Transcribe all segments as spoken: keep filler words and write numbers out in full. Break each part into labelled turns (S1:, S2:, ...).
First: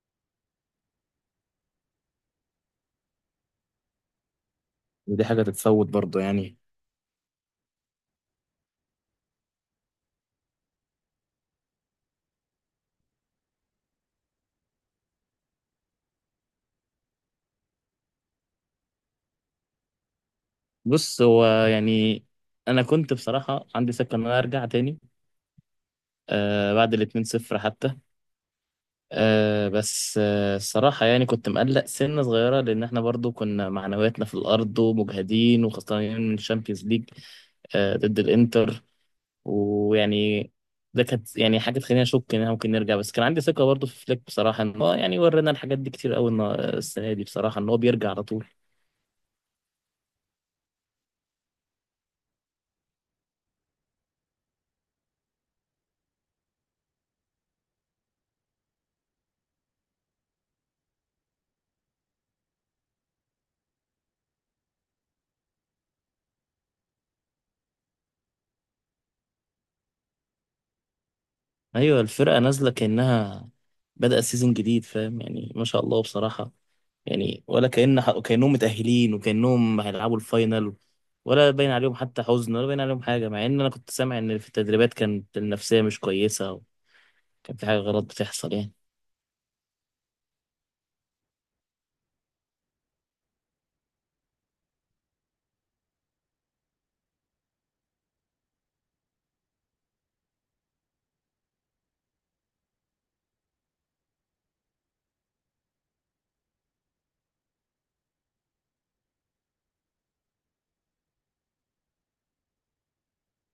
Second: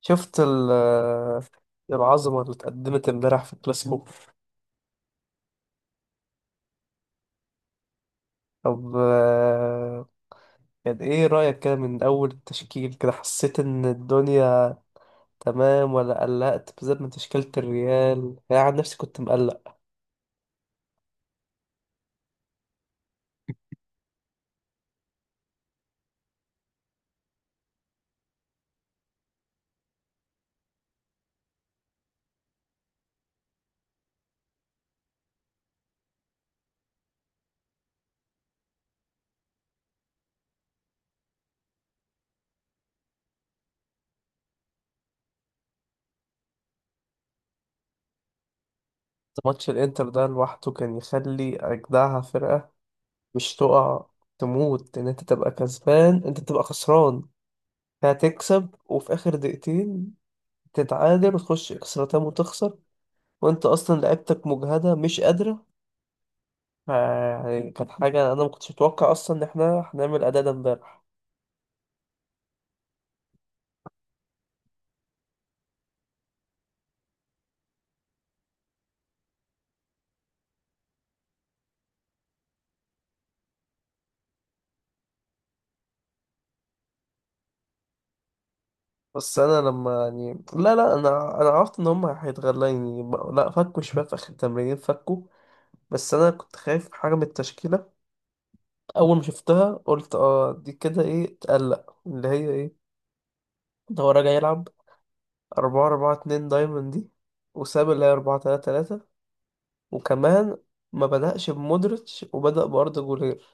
S1: شفت ال- العظمة اللي اتقدمت امبارح في الكلاسيكو.
S2: ودي حاجة تتفوت برضه يعني؟
S1: طب آه، كان ايه رأيك كده من أول التشكيل كده؟ حسيت إن الدنيا تمام ولا قلقت بالذات من تشكيلة الريال؟ أنا عن نفسي كنت مقلق.
S2: بص، هو يعني أنا كنت بصراحة عندي سكة إن أنا أرجع تاني آه، بعد الاتنين صفر حتى. آه بس آه الصراحة يعني كنت مقلق سنة صغيرة، لأن إحنا برضه كنا معنوياتنا في الأرض ومجهدين وخسرانين من الشامبيونز ليج آه، ضد الإنتر. ويعني ده كانت يعني حاجة تخليني أشك إن إحنا ممكن نرجع، بس كان عندي ثقة برضه في فليك بصراحة، إن هو يعني ورينا الحاجات دي كتير أوي النا- السنة دي بصراحة إن هو بيرجع على طول.
S1: ماتش الإنتر ده لوحده كان يخلي أجدعها فرقة مش تقع، تموت إن أنت تبقى كسبان أنت تبقى خسران، هتكسب وفي آخر دقيقتين تتعادل وتخش إكسترا تايم وتخسر، وأنت أصلا لعيبتك مجهدة مش قادرة. يعني كانت حاجة أنا ما كنتش متوقع أصلا إن إحنا هنعمل أداء ده إمبارح.
S2: ايوه الفرقه نازله كانها بدأ سيزون جديد، فاهم يعني، ما شاء الله بصراحه. يعني ولا كأن كأنهم متأهلين وكأنهم هيلعبوا الفاينل، ولا باين عليهم حتى حزن، ولا باين عليهم حاجه، مع ان انا كنت سامع ان في التدريبات كانت النفسيه مش كويسه، وكان في حاجه غلط بتحصل يعني.
S1: بس أنا لما يعني لا لا أنا أنا عرفت إن هما هيتغلوا يعني ب- لا، فكوا شباب في آخر التمرين فكوا. بس أنا كنت خايف حاجة من التشكيلة. أول ما شفتها قلت آه دي كده إيه تقلق اللي هي إيه؟ ده هو راجع يلعب أربعة أربعة اتنين دايموند دي، وساب اللي هي أربعة تلاتة تلاتة. وكمان ما بدأش بمودريتش وبدأ بأردا جولير.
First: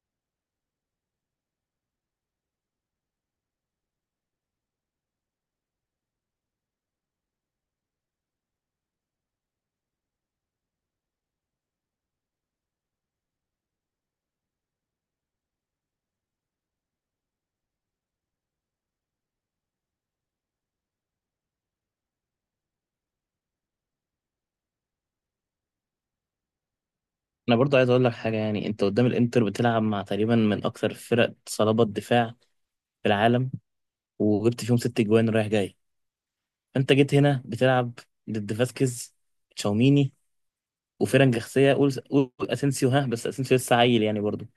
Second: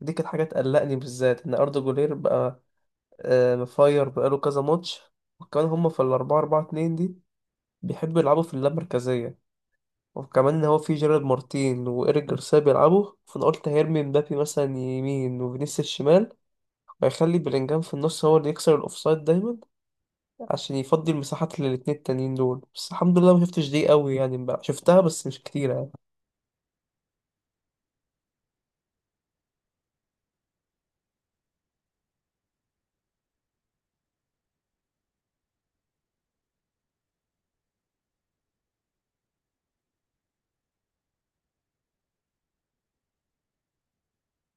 S1: دي كانت حاجة تقلقني بالذات إن أردا جولير بقى آه، مفاير بقاله كذا ماتش. وكمان هم في الأربعة أربعة اتنين دي بيحبوا يلعبوا في اللامركزية، وكمان إن هو في جيرارد مارتين وإيريك جارسيا بيلعبوا. فأنا قلت هيرمي مبابي مثلا يمين وفينيسيوس شمال، وهيخلي بلينجهام في النص هو اللي يكسر الأوفسايد دايما عشان يفضي المساحات للاتنين التانيين دول. بس الحمد لله ما شفتش دي قوي يعني، بقى شفتها بس مش كتير يعني.
S2: انا برضو عايز اقول لك حاجه، يعني انت قدام الانتر بتلعب مع تقريبا من اكثر فرق صلابه دفاع في العالم، وجبت فيهم ست جوان رايح جاي. انت جيت هنا بتلعب ضد فاسكيز، تشاوميني، وفرق جنسية، قول قول اسينسيو ها، بس اسينسيو لسه عيل يعني برضه.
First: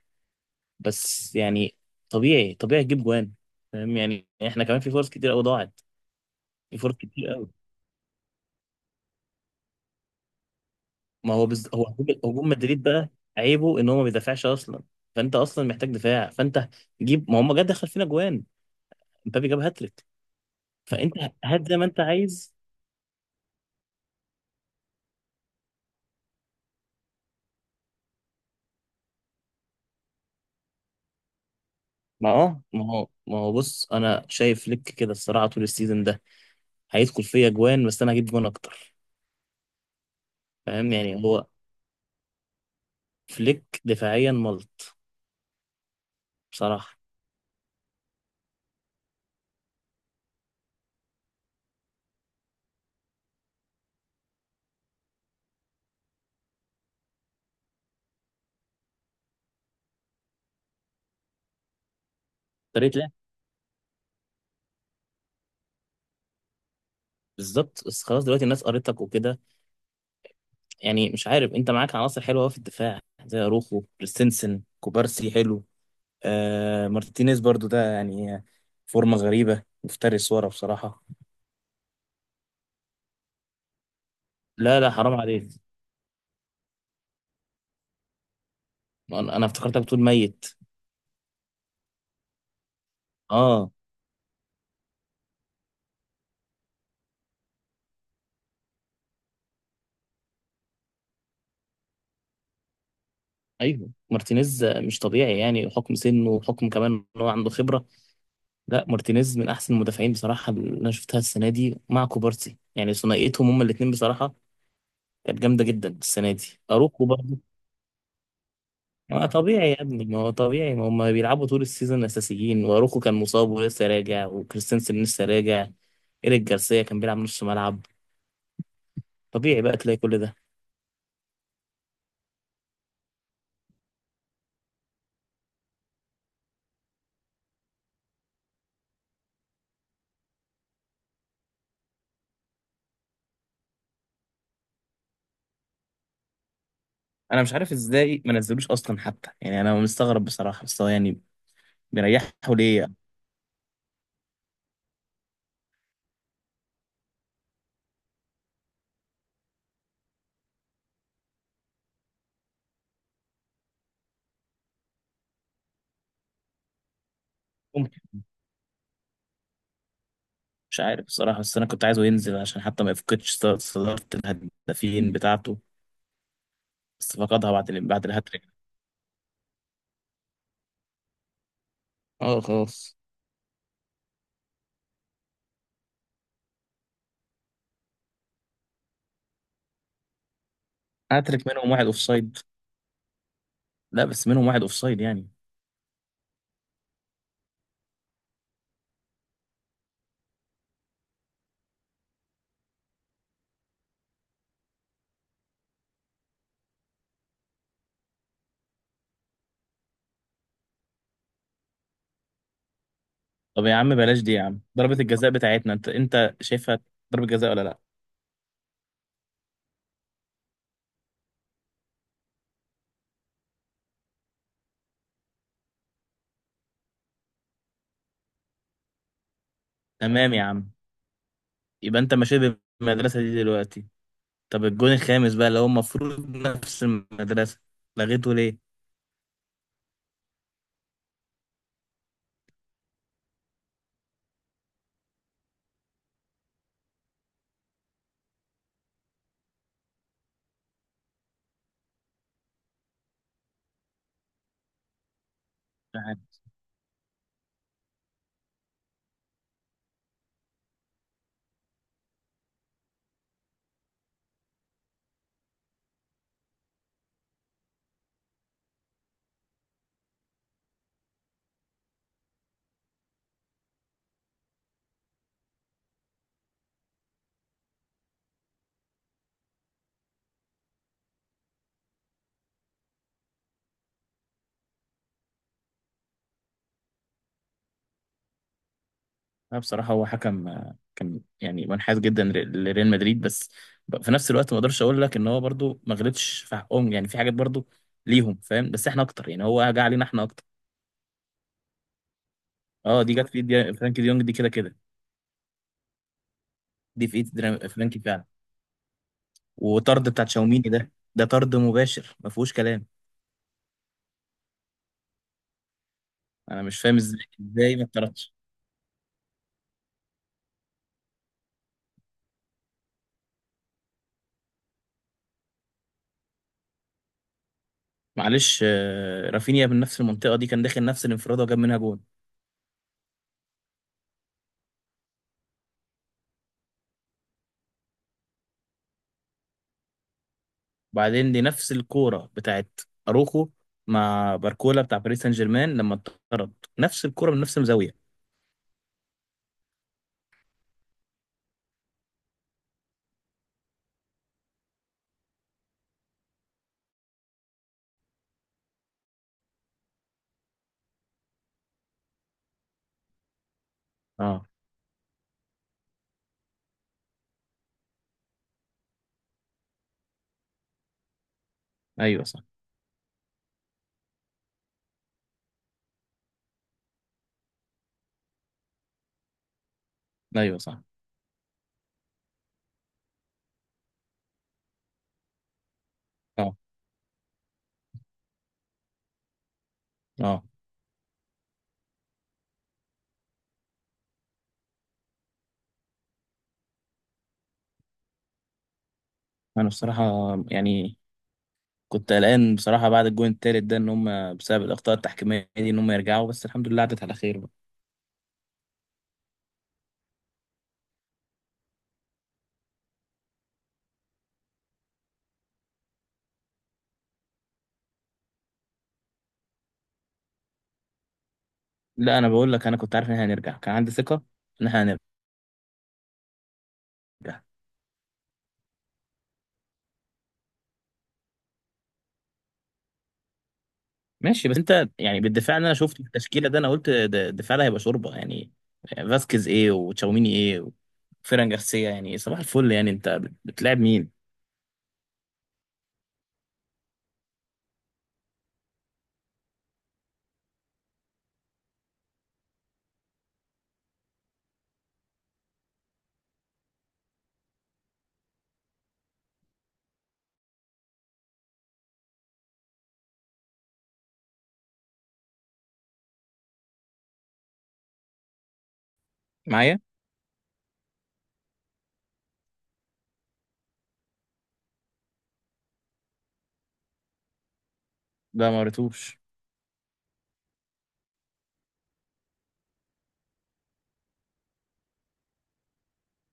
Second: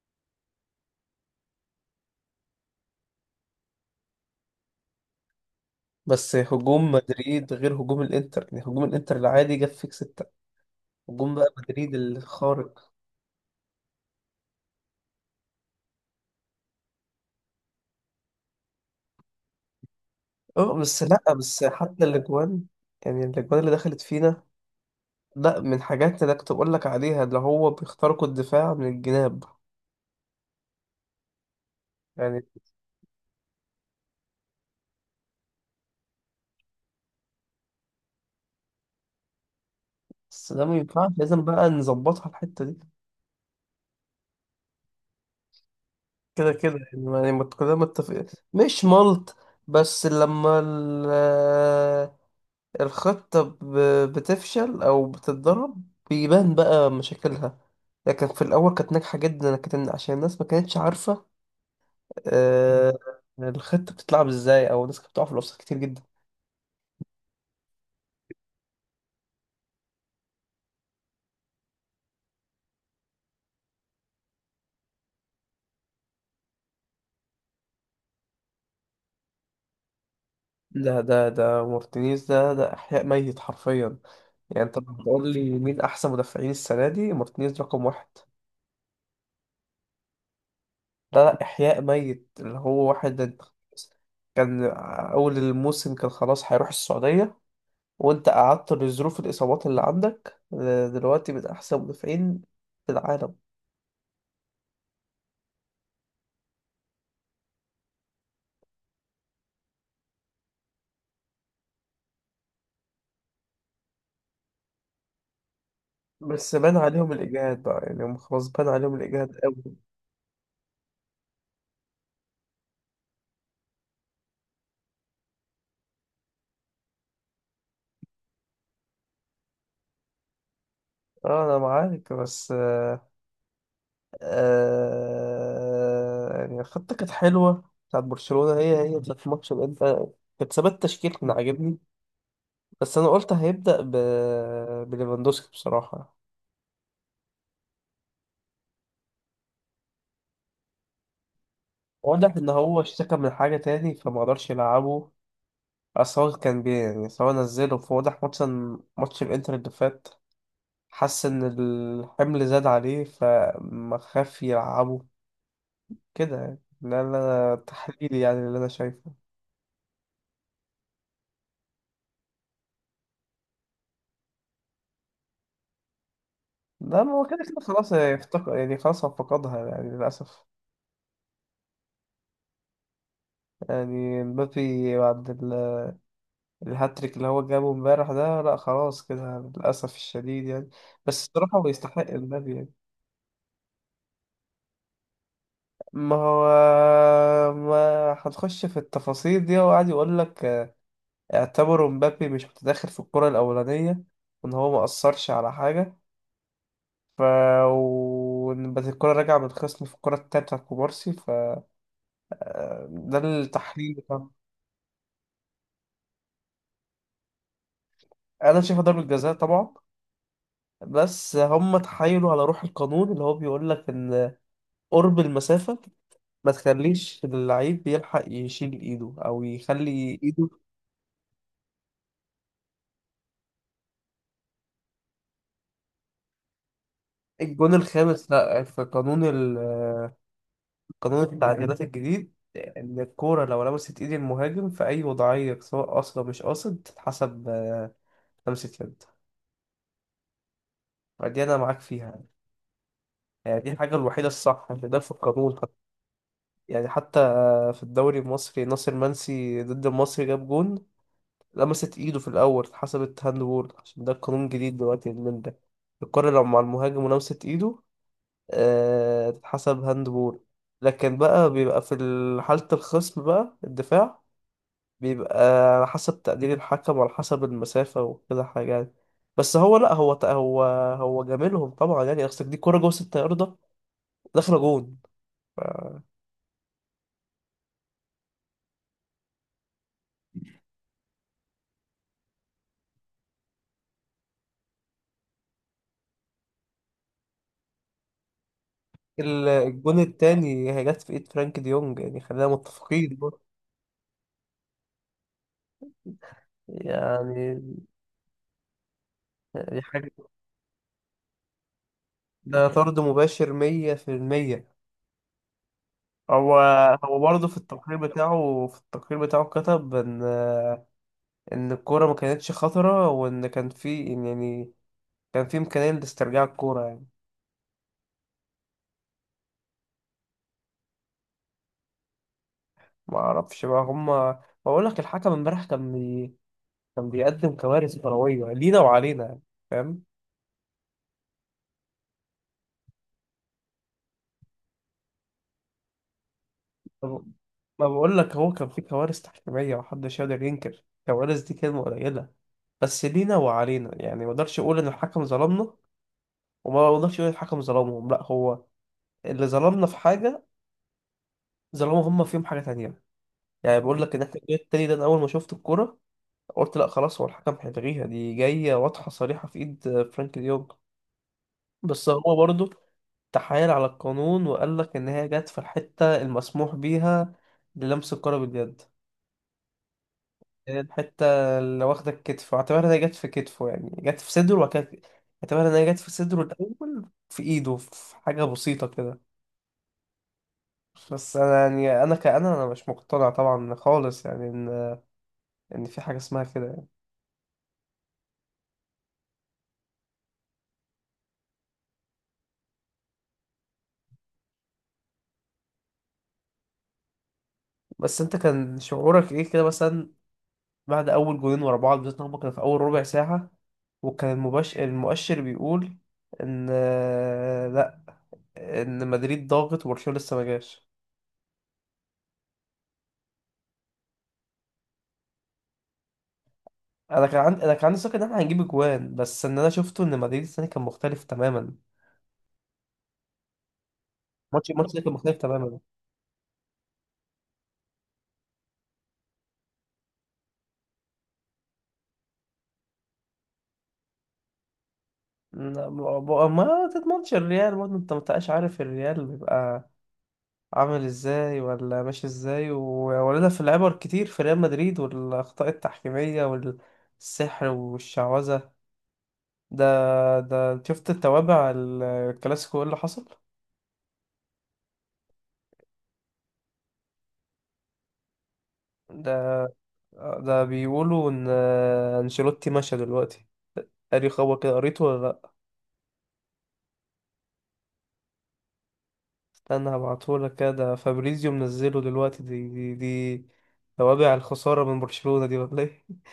S2: بس يعني طبيعي طبيعي تجيب جوان. فاهم يعني احنا كمان في فرص كتير قوي ضاعت،
S1: بس
S2: في
S1: هجوم
S2: فرص كتير قوي.
S1: مدريد غير هجوم الإنتر يعني، هجوم الإنتر العادي جاب فيك ستة،
S2: ما
S1: هجوم
S2: هو
S1: بقى
S2: بز... هو
S1: مدريد
S2: هجوم هجوم مدريد
S1: الخارق.
S2: بقى عيبه ان هو ما بيدافعش اصلا، فانت اصلا محتاج دفاع. فانت جيب، ما هم جد دخل فينا جوان، مبابي جاب هاتريك.
S1: اه بس
S2: فانت
S1: لا بس
S2: هات زي ما انت
S1: حتى
S2: عايز.
S1: الاجوان، يعني الاجوان اللي دخلت فينا، لا من حاجات انا كنت بقول لك عليها اللي هو بيخترقوا الدفاع من الجناب
S2: ما
S1: يعني.
S2: اه ما هو ما هو بص انا شايف لك كده الصراحه طول السيزون ده هيدخل فيا جوان، بس انا هجيب جوان اكتر.
S1: بس ده ما
S2: فاهم
S1: ينفعش،
S2: يعني
S1: لازم
S2: هو
S1: بقى نظبطها الحته دي.
S2: فليك دفاعيا ملط
S1: كده كده
S2: بصراحة.
S1: يعني، ما يعني ما كلنا متفقين. مش ملط، بس لما ال- الخطه ب- بتفشل او بتتضرب بيبان بقى مشاكلها، لكن في الاول كانت ناجحه جدا لكن عشان الناس ما كانتش عارفه
S2: اشتريت
S1: آه،
S2: ليه؟
S1: الخطة بتتلعب ازاي، او الناس كانت بتقع في الاوفسايد كتير جدا.
S2: بالظبط، بس خلاص دلوقتي الناس قريتك وكده. يعني مش عارف، انت معاك عناصر حلوة أوي في الدفاع، زي اروخو، كريستنسن، كوبارسي حلو، آه مارتينيز برضو ده يعني فورمة غريبة، مفترس ورا
S1: ده
S2: بصراحة.
S1: ده ده مارتينيز ده ده احياء ميت حرفيا. يعني انت
S2: لا لا حرام
S1: بتقول
S2: عليك،
S1: لي مين احسن مدافعين السنة دي؟ مارتينيز رقم واحد.
S2: انا أنا افتكرتك بتقول ميت.
S1: لا لا احياء ميت اللي هو واحد، انت
S2: اه.
S1: كان اول الموسم كان خلاص هيروح السعودية وانت قعدت لظروف الاصابات اللي عندك، آه، دلوقتي من احسن مدافعين في العالم.
S2: ايوه مارتينيز مش طبيعي يعني، حكم سنه وحكم كمان ان هو عنده خبرة. لا مارتينيز من احسن المدافعين بصراحة اللي انا شفتها السنة دي، مع كوبارسي يعني ثنائيتهم هما الاتنين بصراحة كانت جامدة جدا السنة
S1: بس
S2: دي.
S1: بان
S2: أروخو
S1: عليهم
S2: برضه،
S1: الاجهاد بقى يعني، هم خلاص بان عليهم
S2: ما
S1: الاجهاد
S2: طبيعي
S1: قوي.
S2: يا ابني، ما هو طبيعي، ما هم بيلعبوا طول السيزون اساسيين، واروخو كان مصاب ولسه راجع، وكريستنسن لسه راجع، ايريك جارسيا كان بيلعب نص ملعب. طبيعي بقى تلاقي كل ده.
S1: اه انا معاك بس آه، آه يعني خطة كانت حلوة بتاعت برشلونة، هي هي بتاعت الماتش ده انت، كانت ثبات تشكيل كان عاجبني. بس انا قلت هيبدأ ب... بليفاندوسكي بصراحة.
S2: انا مش عارف ازاي ما نزلوش اصلا حتى، يعني انا مستغرب بصراحه، بس هو يعني بيريحه
S1: واضح ان هو
S2: ليه.
S1: اشتكى من حاجة تاني فما قدرش يلعبه. اصل هو كان بي يعني سواء نزله فواضح ماتش ماتش الانتر اللي فات حس ان الحمل زاد عليه فما خاف يلعبه كده يعني. ده اللي انا تحليلي
S2: ممكن،
S1: يعني اللي انا شايفه.
S2: مش عارف بصراحه، بس انا كنت عايزه ينزل عشان حتى ما يفقدش صد- صداره الهدافين بتاعته.
S1: لا ما
S2: بس
S1: هو كده
S2: فقدها
S1: كده
S2: بعد ال-
S1: خلاص
S2: بعد الهاتريك.
S1: افتقد يعني، خلاص هو فقدها يعني للأسف.
S2: اه خلاص.
S1: يعني مبابي بعد ال- الهاتريك اللي هو جابه امبارح ده، لا خلاص كده للأسف الشديد يعني. بس
S2: هاتريك
S1: الصراحة هو
S2: منهم واحد
S1: يستحق
S2: اوفسايد،
S1: المبابي يعني.
S2: لا بس منهم واحد اوفسايد يعني.
S1: ما هو ما هنخش في التفاصيل دي، هو قاعد يقول لك اعتبروا مبابي مش متداخل في الكرة الأولانية، وإن هو ما أثرش على حاجة، ف وإن بس الكرة راجعة من الخصم في الكرة التالتة بتاعت كوبارسي، ف آه، ده
S2: طب يا عم
S1: التحليل.
S2: بلاش دي يا عم، ضربة الجزاء بتاعتنا انت انت شايفها ضربة جزاء ولا لا؟
S1: انا شايفها ضربة جزاء طبعا، بس هم تحايلوا على روح القانون اللي هو بيقول لك ان قرب المسافة ما تخليش اللعيب بيلحق يشيل ايده او يخلي
S2: تمام يا
S1: ايده.
S2: عم، يبقى انت ماشي بالمدرسة دي دلوقتي. طب الجون الخامس بقى اللي هو المفروض نفس المدرسة،
S1: الجون الخامس
S2: لغيته ليه؟
S1: لا، في قانون ال- قانون التعديلات الجديد ان الكورة لو لمست ايد المهاجم في اي وضعية سواء قاصد أو مش قاصد تتحسب آه، لمسة يد. فدي انا معاك فيها يعني، يعني دي الحاجة الوحيدة الصح اللي ده في القانون حتى.
S2: مش عارف.
S1: يعني حتى في الدوري المصري ناصر منسي ضد المصري جاب جون، لمست ايده في الاول اتحسبت هاند بول عشان ده قانون جديد دلوقتي من ده، الكرة لو مع المهاجم ولمست ايده آه، تتحسب هاند بول. لكن بقى بيبقى في ال- حالة الخصم بقى الدفاع بيبقى على حسب تقدير الحكم وعلى حسب المسافة وكده حاجة يعني. بس هو لا هو ت- هو هو جاملهم طبعا يعني، اصل دي كرة جوه ستة ياردة داخلة جون.
S2: انا بصراحة هو حكم آه، كان يعني منحاز جدا ر- لريال مدريد، بس ب- في نفس الوقت ما اقدرش اقول لك ان هو برضو ما غلطش في حقهم، يعني في حاجات برضو ليهم فاهم، بس احنا اكتر يعني،
S1: ال-
S2: هو جه
S1: الجون
S2: علينا احنا اكتر.
S1: التاني هي جت في ايد فرانك ديونج، يعني خلينا
S2: اه دي
S1: متفقين
S2: جت في
S1: برضه.
S2: ايد فرانكي ديونج دي كده كده. دي في ايد
S1: يعني
S2: درا- فرانكي فعلا.
S1: دي
S2: وطرد
S1: حاجة.
S2: بتاع تشاوميني ده ده طرد مباشر ما فيهوش
S1: ده
S2: كلام.
S1: طرد مباشر مية في المية. هو
S2: انا مش فاهم
S1: هو
S2: ازاي
S1: برضه في
S2: ازاي ما
S1: التقرير
S2: اتطردش.
S1: بتاعه، في التقرير بتاعه كتب ان ان الكورة ما كانتش خطرة وان كان في إن يعني كان في امكانية لاسترجاع الكورة يعني.
S2: معلش آه، رافينيا من نفس المنطقه دي كان داخل نفس الانفراد وجاب منها جون.
S1: ما اعرفش بقى، هما بقول لك الحكم امبارح كان بي... كان بيقدم كوارث كروية لينا وعلينا يعني، فاهم؟
S2: وبعدين دي نفس الكوره بتاعت اروخو مع باركولا بتاع باريس سان جيرمان لما اتطرد، نفس
S1: طب-
S2: الكوره من نفس
S1: ما
S2: الزاويه.
S1: بقول لك هو كان في كوارث تحكيمية محدش يقدر ينكر، كوارث دي كلمة قليلة، بس لينا وعلينا يعني. ما اقدرش اقول ان الحكم ظلمنا وما اقدرش اقول الحكم ظلمهم، لا هو اللي ظلمنا في حاجة ظلموا هم فيهم حاجة تانية. يعني بقول لك ان احنا
S2: اه.
S1: الجول التاني ده انا اول ما شفت الكرة قلت لا خلاص هو الحكم هيلغيها، دي جاية واضحة صريحة في ايد فرانك ديونج. بس
S2: ايوه
S1: هو
S2: صح.
S1: برضه تحايل على القانون وقال لك ان هي جت في الحتة المسموح بيها للمس الكرة باليد،
S2: ايوه صح.
S1: الحتة اللي واخدة الكتف، واعتبرها ان هي جت في كتفه يعني جت في صدره، وبعد كده اعتبرها ان هي جت في صدره
S2: اه.
S1: الاول في ايده في حاجة بسيطة كده.
S2: اه.
S1: بس انا يعني انا كأنا انا مش مقتنع طبعا خالص يعني، يعني في حاجة اسمها كده يعني.
S2: انا بصراحه يعني كنت قلقان بصراحه بعد الجون التالت ده، ان هم بسبب الاخطاء التحكيميه دي ان هم يرجعوا، بس الحمد لله عدت على خير.
S1: بس انت كان شعورك ايه كده مثلا بعد اول جولين ورا بعض، بالذات إن هما كانوا في اول ربع ساعة وكان المبش... المؤشر بيقول ان آه، لا، ان مدريد ضاغط وبرشلونة لسه ما جاش.
S2: لا انا بقول لك انا كنت عارف ان احنا هنرجع، كان عندي ثقه ان احنا
S1: انا كان
S2: هنرجع.
S1: عندي انا كان عندي ثقة ان احنا هنجيب اجوان، بس ان انا شفته ان مدريد الثاني كان مختلف تماما.
S2: ماشي، بس
S1: ماتش
S2: انت
S1: الماتش ده كان
S2: يعني
S1: مختلف
S2: بالدفاع اللي انا
S1: تماما.
S2: شفت التشكيله ده انا قلت ده- الدفاع ده هيبقى شوربه يعني. فاسكيز ايه وتشاوميني ايه وفيران جارسيا، يعني صباح الفل يعني، انت بتلعب مين؟
S1: لا، ما ما تضمنش الريال برضه، انت ما بتبقاش عارف الريال بيبقى عامل ازاي ولا ماشي ازاي، وولدها في العبر كتير في ريال مدريد، والاخطاء التحكيميه والسحر والشعوذه ده. ده شفت التوابع ال- الكلاسيكو ايه اللي حصل ده؟
S2: معايا.
S1: ده بيقولوا ان انشيلوتي مشى دلوقتي. قاري خبر كده؟ قريته ولا لا؟
S2: لا ما قريتوش.
S1: استنى هبعتهولك كده، ده فابريزيو منزله دلوقتي. دي دي, دي توابع الخساره من برشلونه دي ولا ايه؟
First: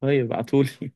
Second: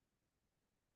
S2: طيب ابعتولي.